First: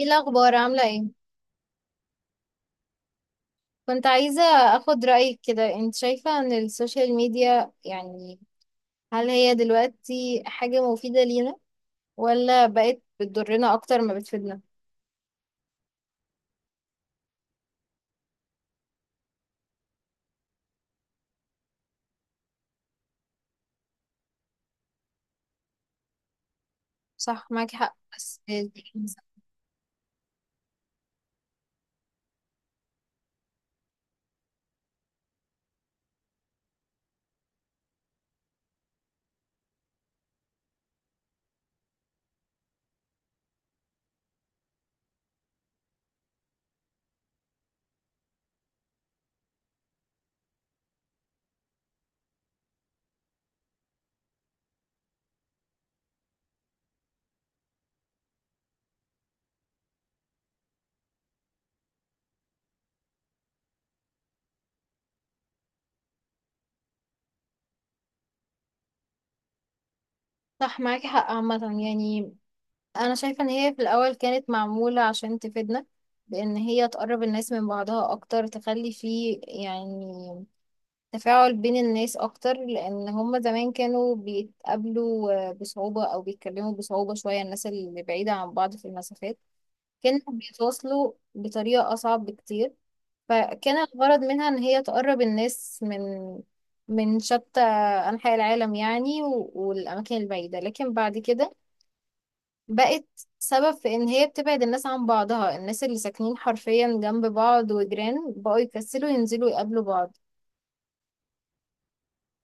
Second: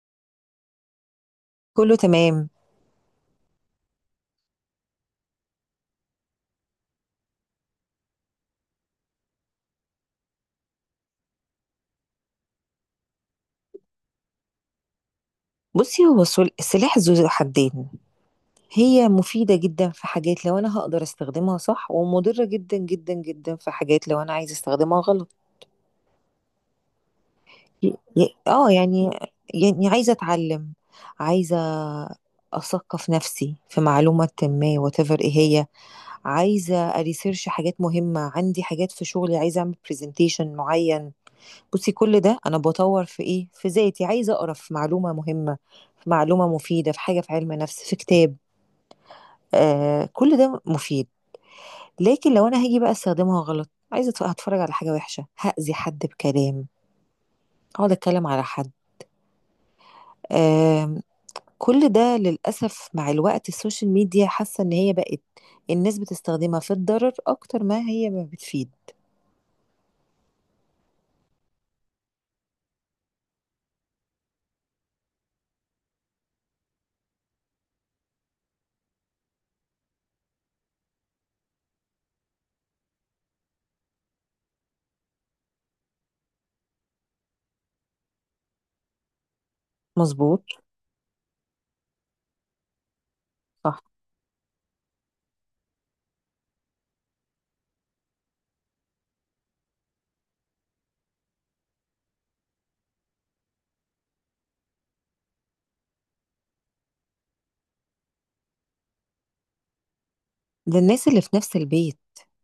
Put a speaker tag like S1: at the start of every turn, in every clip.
S1: ايه الاخبار؟ عامله ايه؟
S2: كله تمام.
S1: كنت عايزه اخد رايك كده. انت شايفه ان السوشيال ميديا يعني هل هي دلوقتي حاجه مفيده لينا؟ ولا بقت بتضرنا اكتر ما بتفيدنا؟
S2: بصي هو السلاح ذو حدين. هي مفيدة جدا في حاجات لو أنا هقدر استخدمها صح، ومضرة جدا جدا جدا في حاجات لو أنا عايزة استخدمها غلط.
S1: صح، معاكي
S2: ي-
S1: حق،
S2: ي-
S1: بس
S2: اه يعني يعني عايزة أتعلم، عايزة أثقف نفسي في معلومة ما whatever إيه هي، عايزة أريسيرش حاجات مهمة، عندي حاجات في شغلي عايزة أعمل برزنتيشن معين. بصي كل ده انا بطور في ايه، في ذاتي، عايزه اقرا في معلومه مهمه، في معلومه مفيده، في حاجه في علم نفس، في كتاب. آه، كل ده مفيد. لكن لو انا هاجي بقى استخدمها غلط، عايزه هتفرج على حاجه وحشه، هاذي حد بكلام، اقعد اتكلم على حد، آه، كل ده للاسف. مع الوقت السوشيال ميديا حاسه ان هي بقت، الناس بتستخدمها في الضرر اكتر ما هي ما بتفيد.
S1: صح معاكي حق. عامه يعني انا شايفه ان هي في الاول كانت معموله عشان تفيدنا، بان هي تقرب الناس من بعضها اكتر، تخلي فيه يعني تفاعل بين الناس أكتر، لأن هما زمان كانوا بيتقابلوا بصعوبة أو بيتكلموا بصعوبة شوية، الناس اللي بعيدة عن بعض في المسافات كانوا
S2: مظبوط.
S1: بيتواصلوا بطريقة أصعب بكتير. فكان
S2: صح.
S1: الغرض منها إن هي تقرب الناس من من شتى أنحاء العالم يعني والأماكن البعيدة، لكن بعد كده بقت سبب في إن هي بتبعد الناس عن بعضها. الناس اللي ساكنين حرفيا جنب بعض وجيران بقوا يكسلوا ينزلوا يقابلوا بعض،
S2: للناس اللي في نفس البيت،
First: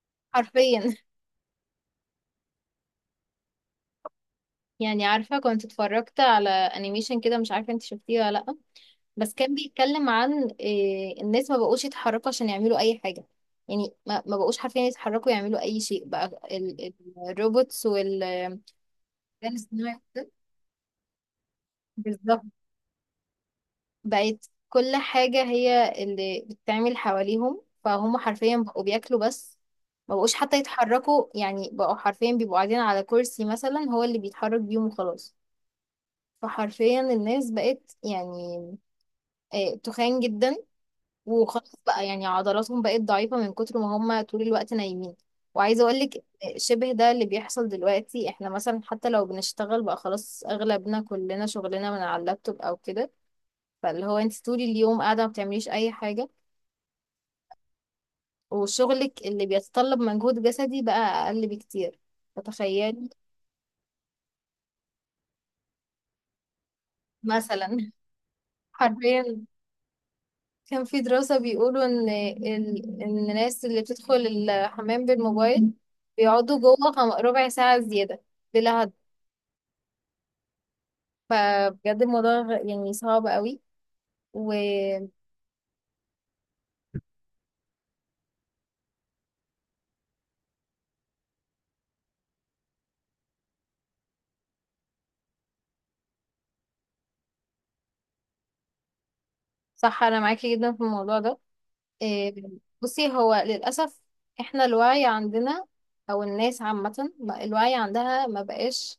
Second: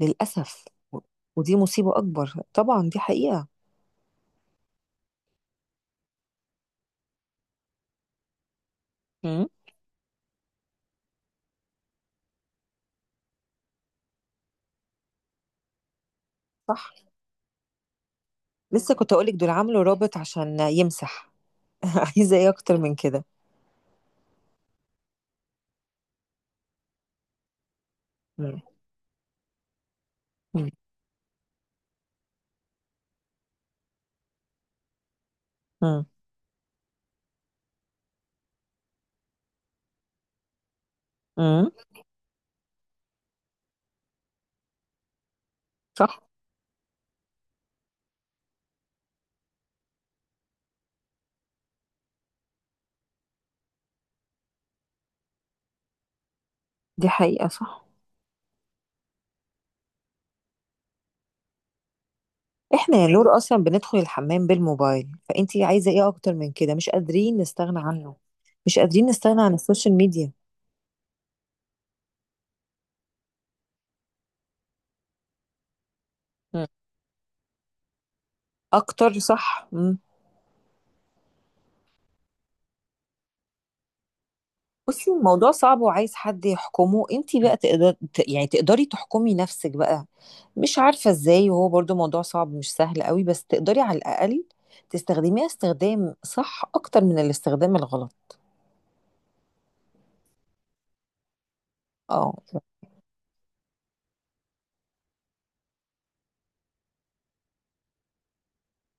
S2: للاسف.
S1: حرفيا.
S2: ودي مصيبة أكبر طبعا، دي حقيقة.
S1: يعني عارفة، كنت اتفرجت على انيميشن كده، مش عارفة انت شفتيه ولا لأ، بس
S2: مم.
S1: كان بيتكلم عن إيه؟ الناس ما بقوش يتحركوا عشان يعملوا اي حاجة. يعني ما بقوش حرفيا يتحركوا يعملوا اي شيء بقى. ال- ال-
S2: صح.
S1: الروبوتس وال الذكاء
S2: لسه كنت اقولك دول عملوا
S1: الاصطناعي
S2: رابط
S1: وكده.
S2: عشان يمسح. عايزه
S1: بالظبط،
S2: ايه اكتر من كده؟
S1: بقت كل حاجة هي اللي بتتعمل حواليهم، فهم حرفيا
S2: مم.
S1: بقوا بياكلوا بس، ما بقوش حتى
S2: مم.
S1: يتحركوا. يعني بقوا حرفيا بيبقوا قاعدين على كرسي مثلا هو اللي بيتحرك بيهم وخلاص.
S2: مم.
S1: فحرفيا الناس بقت يعني تخان جدا،
S2: مم.
S1: وخلاص بقى يعني عضلاتهم بقت ضعيفة من كتر ما هم طول الوقت نايمين. وعايزة اقولك
S2: صح،
S1: شبه ده اللي بيحصل دلوقتي. احنا مثلا حتى لو بنشتغل بقى خلاص اغلبنا كلنا شغلنا من على اللابتوب او كده، فاللي هو انت طول اليوم قاعدة ما بتعمليش اي حاجة،
S2: دي حقيقه، صح.
S1: وشغلك اللي بيتطلب مجهود جسدي بقى اقل بكتير.
S2: احنا يا
S1: فتخيلي
S2: نور اصلا بندخل الحمام بالموبايل، فانتي عايزه ايه اكتر من كده؟ مش قادرين نستغنى
S1: مثلا.
S2: عنه، مش قادرين نستغنى
S1: حرفيا.
S2: عن السوشيال ميديا.
S1: كان في دراسة بيقولوا إن إن الناس اللي بتدخل الحمام بالموبايل بيقعدوا
S2: مم.
S1: جوه ربع ساعة زيادة بلا هدف.
S2: اكتر، صح.
S1: فبجد الموضوع يعني صعب قوي،
S2: بصي
S1: وصح.
S2: الموضوع صعب وعايز حد يحكمه. انتي بقى تقدر تقدري تحكمي نفسك بقى، مش عارفة ازاي. وهو برضو موضوع صعب، مش سهل قوي، بس تقدري على الأقل تستخدميها استخدام صح أكتر من الاستخدام الغلط.
S1: أنا معاكي جدا في الموضوع ده. إيه،
S2: اه.
S1: بصي، هو للأسف إحنا الوعي عندنا أو الناس عامة الوعي عندها ما بقاش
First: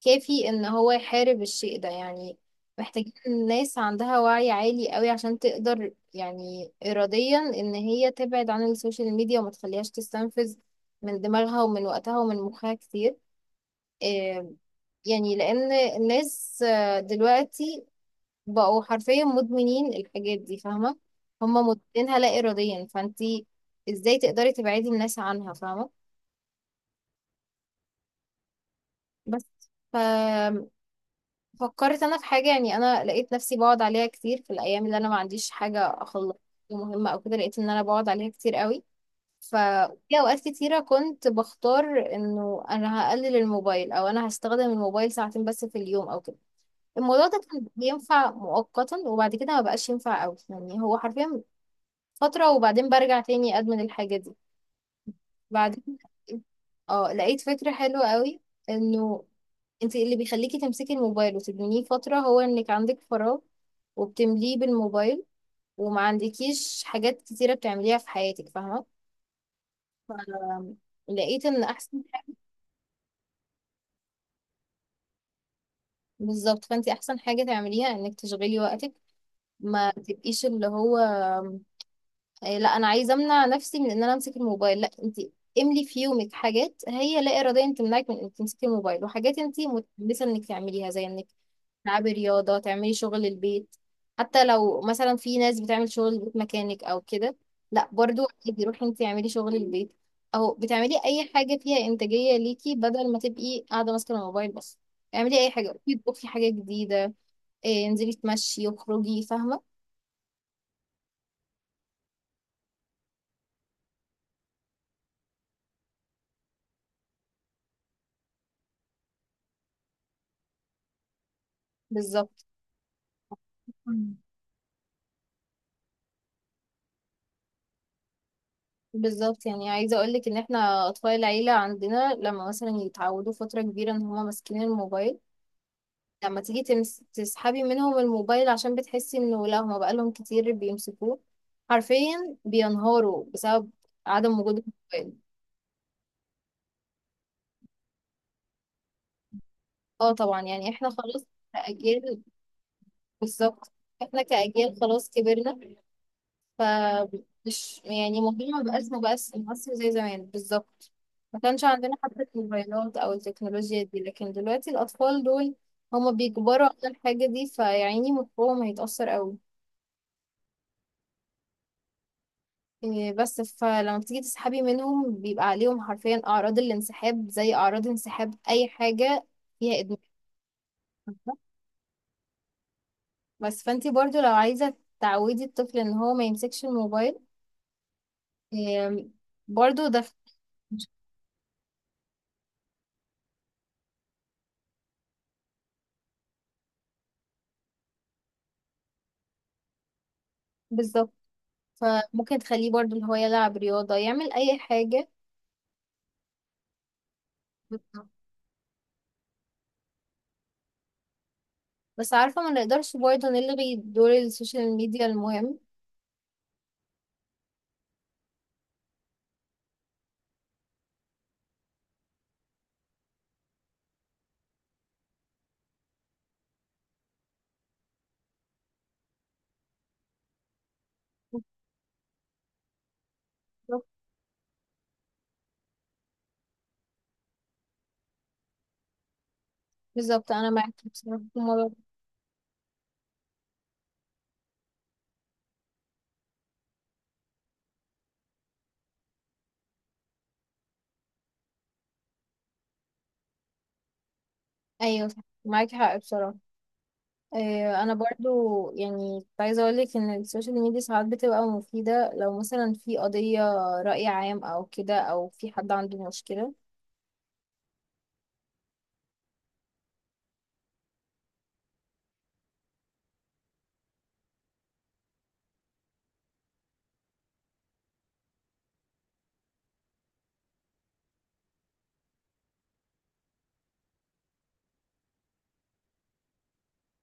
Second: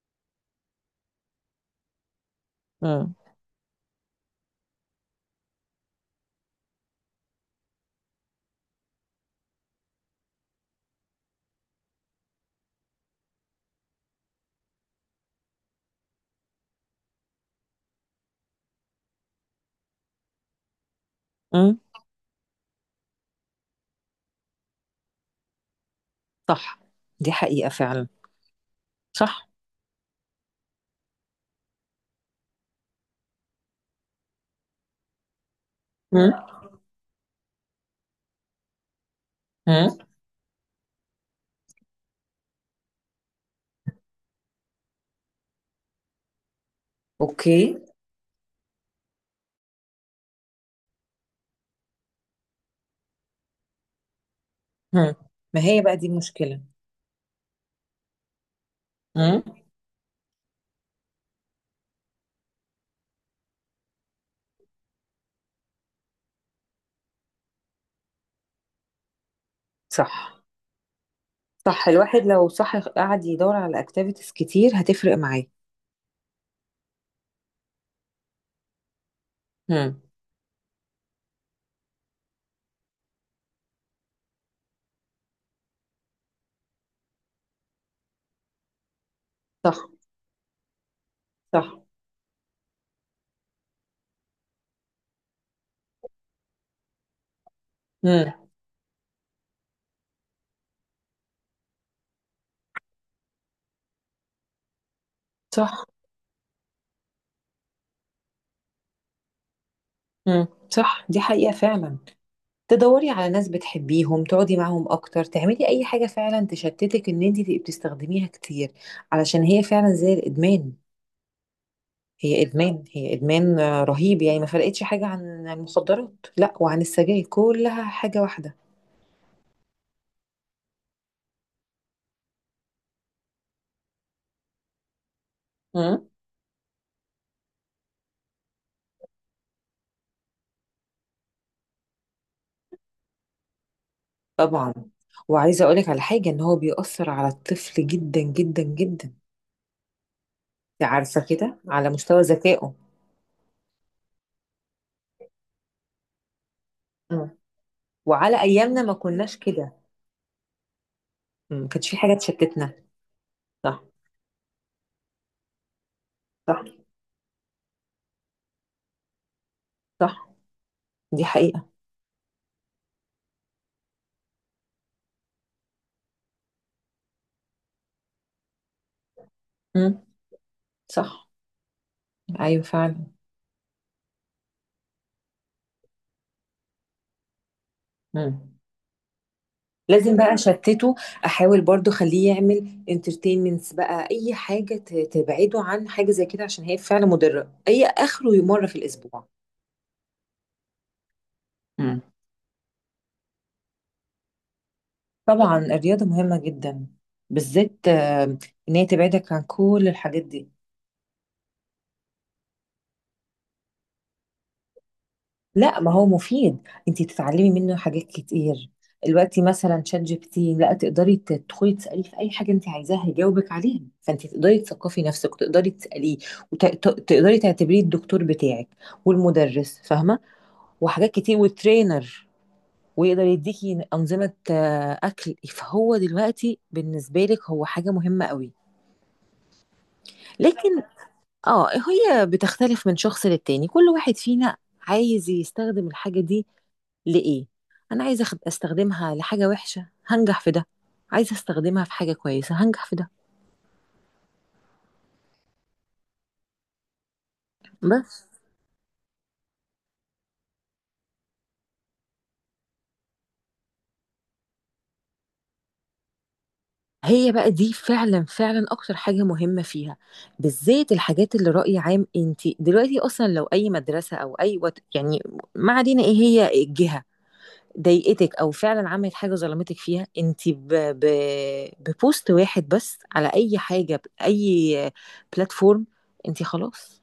S1: كافي ان هو يحارب الشيء ده. يعني محتاجين
S2: امم.
S1: الناس عندها وعي عالي قوي عشان تقدر يعني اراديا ان هي تبعد عن السوشيال ميديا وما تخليهاش تستنفذ من دماغها ومن وقتها ومن مخها كتير. آه، يعني لان الناس دلوقتي بقوا حرفيا مدمنين الحاجات دي، فاهمة؟ هم
S2: امم.
S1: مدمنينها لا اراديا، فانتي ازاي تقدري تبعدي الناس عنها؟ فاهمة؟
S2: صح، دي حقيقة فعلا.
S1: بس
S2: صح.
S1: فكرت انا في حاجه. يعني انا لقيت نفسي بقعد عليها كتير في الايام اللي انا ما عنديش حاجه
S2: امم.
S1: اخلص مهمه او كده. لقيت ان انا بقعد عليها كتير قوي. ف
S2: امم.
S1: في اوقات كتيره كنت بختار انه انا هقلل الموبايل، او انا هستخدم الموبايل ساعتين بس في اليوم او كده. الموضوع ده كان
S2: اوكي.
S1: بينفع مؤقتا وبعد كده ما بقاش ينفع قوي. يعني هو حرفيا فتره وبعدين برجع تاني ادمن الحاجه دي.
S2: امم. ما هي بقى
S1: بعدين
S2: دي المشكلة.
S1: اه لقيت فكره حلوه قوي، انه
S2: امم.
S1: انت اللي بيخليكي تمسكي الموبايل وتدمنيه فترة هو انك عندك فراغ وبتمليه بالموبايل، وما عندكيش حاجات كتيرة بتعمليها في حياتك، فاهمة؟
S2: صح.
S1: فلقيت ان
S2: صح،
S1: احسن
S2: الواحد
S1: حاجة،
S2: لو صح قعد يدور على اكتيفيتيز كتير هتفرق معاه.
S1: بالظبط، فانت احسن حاجة تعمليها انك تشغلي وقتك. ما
S2: امم.
S1: تبقيش اللي هو إيه، لا انا عايزه امنع نفسي من ان انا امسك الموبايل. لا، انت املي في يومك حاجات هي لا اراديه انت تمنعك من انك تمسكي الموبايل، وحاجات انت
S2: صح.
S1: متحمسه انك تعمليها، زي انك
S2: صح.
S1: تلعبي رياضه، تعملي شغل البيت. حتى لو مثلا في ناس بتعمل شغل البيت مكانك او كده، لا برضو
S2: امم.
S1: عادي روحي انت اعملي شغل البيت، او بتعملي اي حاجه فيها انتاجيه ليكي بدل ما تبقي قاعده ماسكه الموبايل بس. اعملي اي حاجه،
S2: صح.
S1: روحي اطبخي حاجه جديده، انزلي تمشي واخرجي، فاهمه؟
S2: إمم، صح، دي حقيقة فعلًا. تدوّري على ناس بتحبيهم، تقعدي معاهم أكتر، تعملي أي حاجة فعلًا تشتتِك إن أنتِ تبقي بتستخدميها كتير، علشان هي فعلًا زي الإدمان. هي
S1: بالظبط.
S2: إدمان، هي إدمان، آه، رهيب، يعني ما فرقتش حاجة عن المخدرات، لأ وعن السجاير، كلّها حاجة واحدة.
S1: بالظبط يعني عايزة اقولك ان احنا اطفال العيلة عندنا لما مثلا يتعودوا فترة كبيرة ان هما ماسكين الموبايل،
S2: إمم.
S1: لما تيجي تسحبي منهم الموبايل عشان بتحسي انه لا هما بقالهم كتير بيمسكوه، حرفيا بينهاروا بسبب عدم وجود
S2: طبعًا.
S1: الموبايل.
S2: وعايزة أقول لِك على حاجة، إن هو بيأثّر على الطفل جدًا، جدًا، جدًا،
S1: اه طبعا يعني
S2: أنتِ
S1: احنا
S2: عارفة
S1: خلاص
S2: كده، على مستوى
S1: كأجيال،
S2: ذكائه.
S1: بالظبط، احنا كأجيال خلاص كبرنا. ف
S2: إمم.
S1: مش يعني
S2: وعلى
S1: الموضوع
S2: أيامنا ما
S1: مبقاش
S2: كناش كده،
S1: مؤثر زي زمان بالظبط. ما
S2: إمم،
S1: كانش
S2: ما كانش
S1: عندنا
S2: في حاجة
S1: حتى
S2: تشتتنا.
S1: الموبايلات او التكنولوجيا
S2: صح.
S1: دي، لكن دلوقتي الاطفال دول هما
S2: صح.
S1: بيجبروا على الحاجة دي، فيعني مخهم هيتأثر قوي.
S2: صح، دي حقيقة.
S1: إيه بس فلما بتيجي تسحبي منهم بيبقى عليهم حرفيا اعراض الانسحاب، زي اعراض انسحاب اي حاجة فيها ادمان.
S2: امم. صح. ايوه فعلا.
S1: بس فانتي برضو لو عايزة تعودي الطفل ان هو ما يمسكش الموبايل،
S2: امم.
S1: إيه، برضو ده
S2: لازم بقى اشتته، احاول برضو اخليه يعمل انترتينمنتس بقى، اي حاجة تبعده عن حاجة زي كده، عشان هي فعلا مضرة. اي اخره مرة في الاسبوع.
S1: بالظبط.
S2: امم.
S1: فممكن تخليه برضو اللي هو يلعب رياضة، يعمل أي حاجة.
S2: طبعا الرياضة مهمة جدا، بالذات آه، ان هي تبعدك عن كل الحاجات دي.
S1: بس عارفة، ما نقدرش برضه نلغي دور السوشيال ميديا المهم.
S2: لا، ما هو مفيد، انت تتعلمي منه حاجات كتير. دلوقتي مثلا شات جي بي تي، لا تقدري تدخلي تساليه في اي حاجه انت عايزاها يجاوبك عليها، فانت تقدري تثقفي نفسك وتقدري تساليه، وتقدري تعتبريه الدكتور بتاعك والمدرس، فاهمه؟ وحاجات كتير، والترينر، ويقدر يديكي
S1: بالظبط.
S2: انظمه آه، اكل. فهو دلوقتي بالنسبه لك هو حاجه مهمه قوي.
S1: بالظبط أنا
S2: لكن
S1: معاكي بصراحة في الموضوع
S2: اه
S1: ده.
S2: هي بتختلف من شخص للتاني، كل واحد فينا عايز يستخدم الحاجه دي لإيه. أنا عايزة أخد أستخدمها لحاجة وحشة هنجح في ده، عايزة أستخدمها في حاجة كويسة هنجح في ده.
S1: أيوة صح، معاكي حق بصراحة. أنا
S2: بس
S1: برضو يعني كنت عايزة أقولك إن السوشيال ميديا ساعات بتبقى مفيدة، لو مثلا في قضية رأي عام أو كده، أو في حد عنده مشكلة.
S2: هي بقى دي فعلا فعلا أكتر حاجة مهمة فيها، بالذات الحاجات اللي رأي عام. أنت دلوقتي أصلا لو أي مدرسة أو أي وات، يعني ما علينا إيه هي الجهة، ضايقتك او فعلا عملت حاجه ظلمتك فيها، انت ببوست واحد بس على اي حاجه، باي بلاتفورم، انت خلاص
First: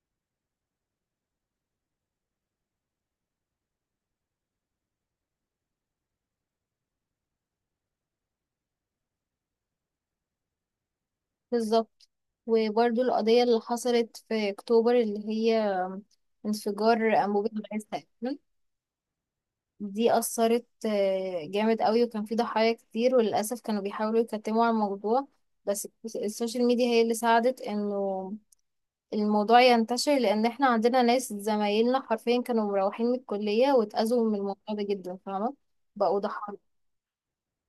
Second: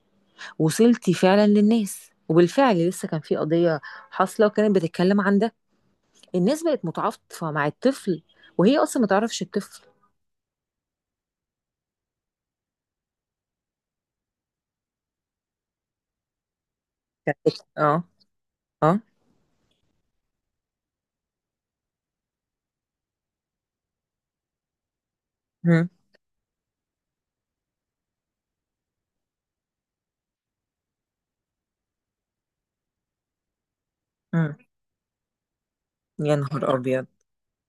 S2: وصلتي فعلا للناس. وبالفعل لسه كان في قضية حاصلة وكانت بتتكلم عن ده، الناس بقت متعاطفة مع الطفل وهي أصلا ما تعرفش الطفل.
S1: بالظبط. وبرضو القضية اللي حصلت في أكتوبر اللي هي انفجار أنبوبة غاز
S2: اه.
S1: تقريباً،
S2: اه.
S1: دي أثرت جامد قوي، وكان في ضحايا كتير، وللأسف كانوا بيحاولوا يكتموا على الموضوع، بس
S2: مم.
S1: السوشيال ميديا هي اللي ساعدت انه الموضوع ينتشر، لان احنا عندنا ناس زمايلنا حرفيا كانوا مروحين من الكلية واتأذوا من
S2: مم.
S1: الموضوع ده جدا، فاهمة؟ بقوا
S2: يا
S1: ضحايا.
S2: نهار أبيض.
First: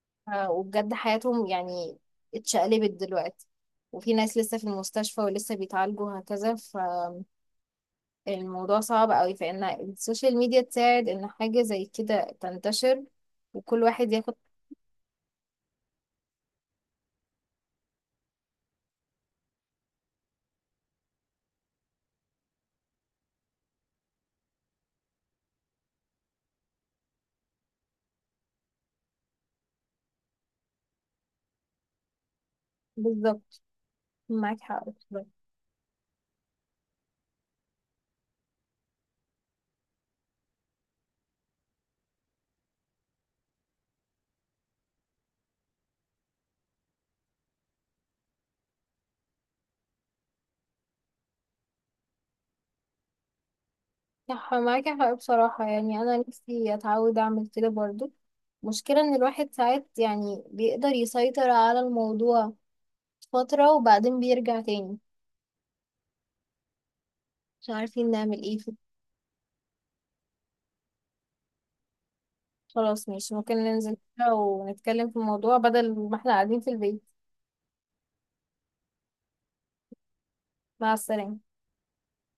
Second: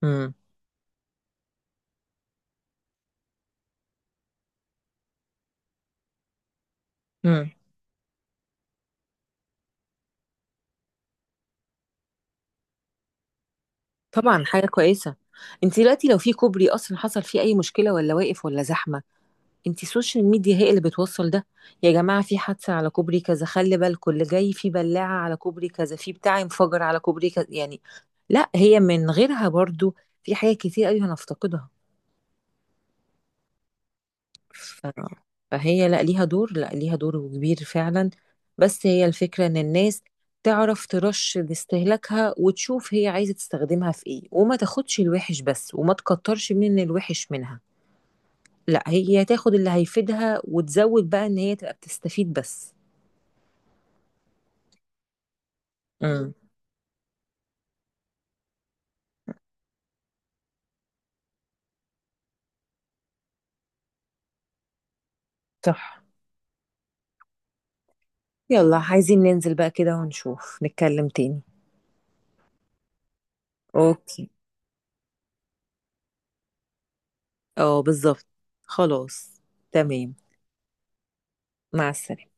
S2: مم.
S1: وبجد حياتهم يعني اتشقلبت دلوقتي، وفي ناس لسه في المستشفى ولسه بيتعالجوا هكذا.
S2: مم.
S1: فالموضوع صعب قوي، فإن السوشيال ميديا تساعد إن حاجة زي كده تنتشر وكل واحد ياخد
S2: طبعا حاجة كويسة. انت دلوقتي لو في كوبري أصلا حصل فيه أي مشكلة ولا واقف ولا زحمة، انتي السوشيال ميديا هي اللي بتوصل ده. يا جماعة في حادثة على كوبري كذا، خلي بالكم اللي جاي في بلاعة على كوبري كذا، في بتاع انفجر على كوبري كذا، يعني لا هي من غيرها برضو في حاجات كتير قوي هنفتقدها.
S1: بالظبط. معاك
S2: ف...
S1: حق بصراحة.
S2: فهي لا ليها دور، لا ليها دور كبير فعلا. بس هي الفكرة ان الناس تعرف ترش لاستهلاكها، وتشوف هي عايزة تستخدمها في ايه، وما تاخدش الوحش بس، وما تكترش من الوحش منها، لا هي تاخد اللي هيفيدها وتزود بقى ان هي تبقى بتستفيد بس.
S1: صح، معاك حق بصراحة. يعني أنا
S2: امم.
S1: نفسي أتعود أعمل كده برضو. مشكلة إن الواحد ساعات يعني بيقدر يسيطر على الموضوع فترة وبعدين بيرجع تاني،
S2: صح.
S1: مش عارفين نعمل إيه في-
S2: يلا عايزين ننزل بقى كده ونشوف، نتكلم تاني.
S1: خلاص ماشي، ممكن ننزل
S2: اوكي.
S1: كده ونتكلم في الموضوع بدل ما إحنا قاعدين في البيت.
S2: اه بالظبط. خلاص. تمام.
S1: مع السلامة.
S2: مع السلامة.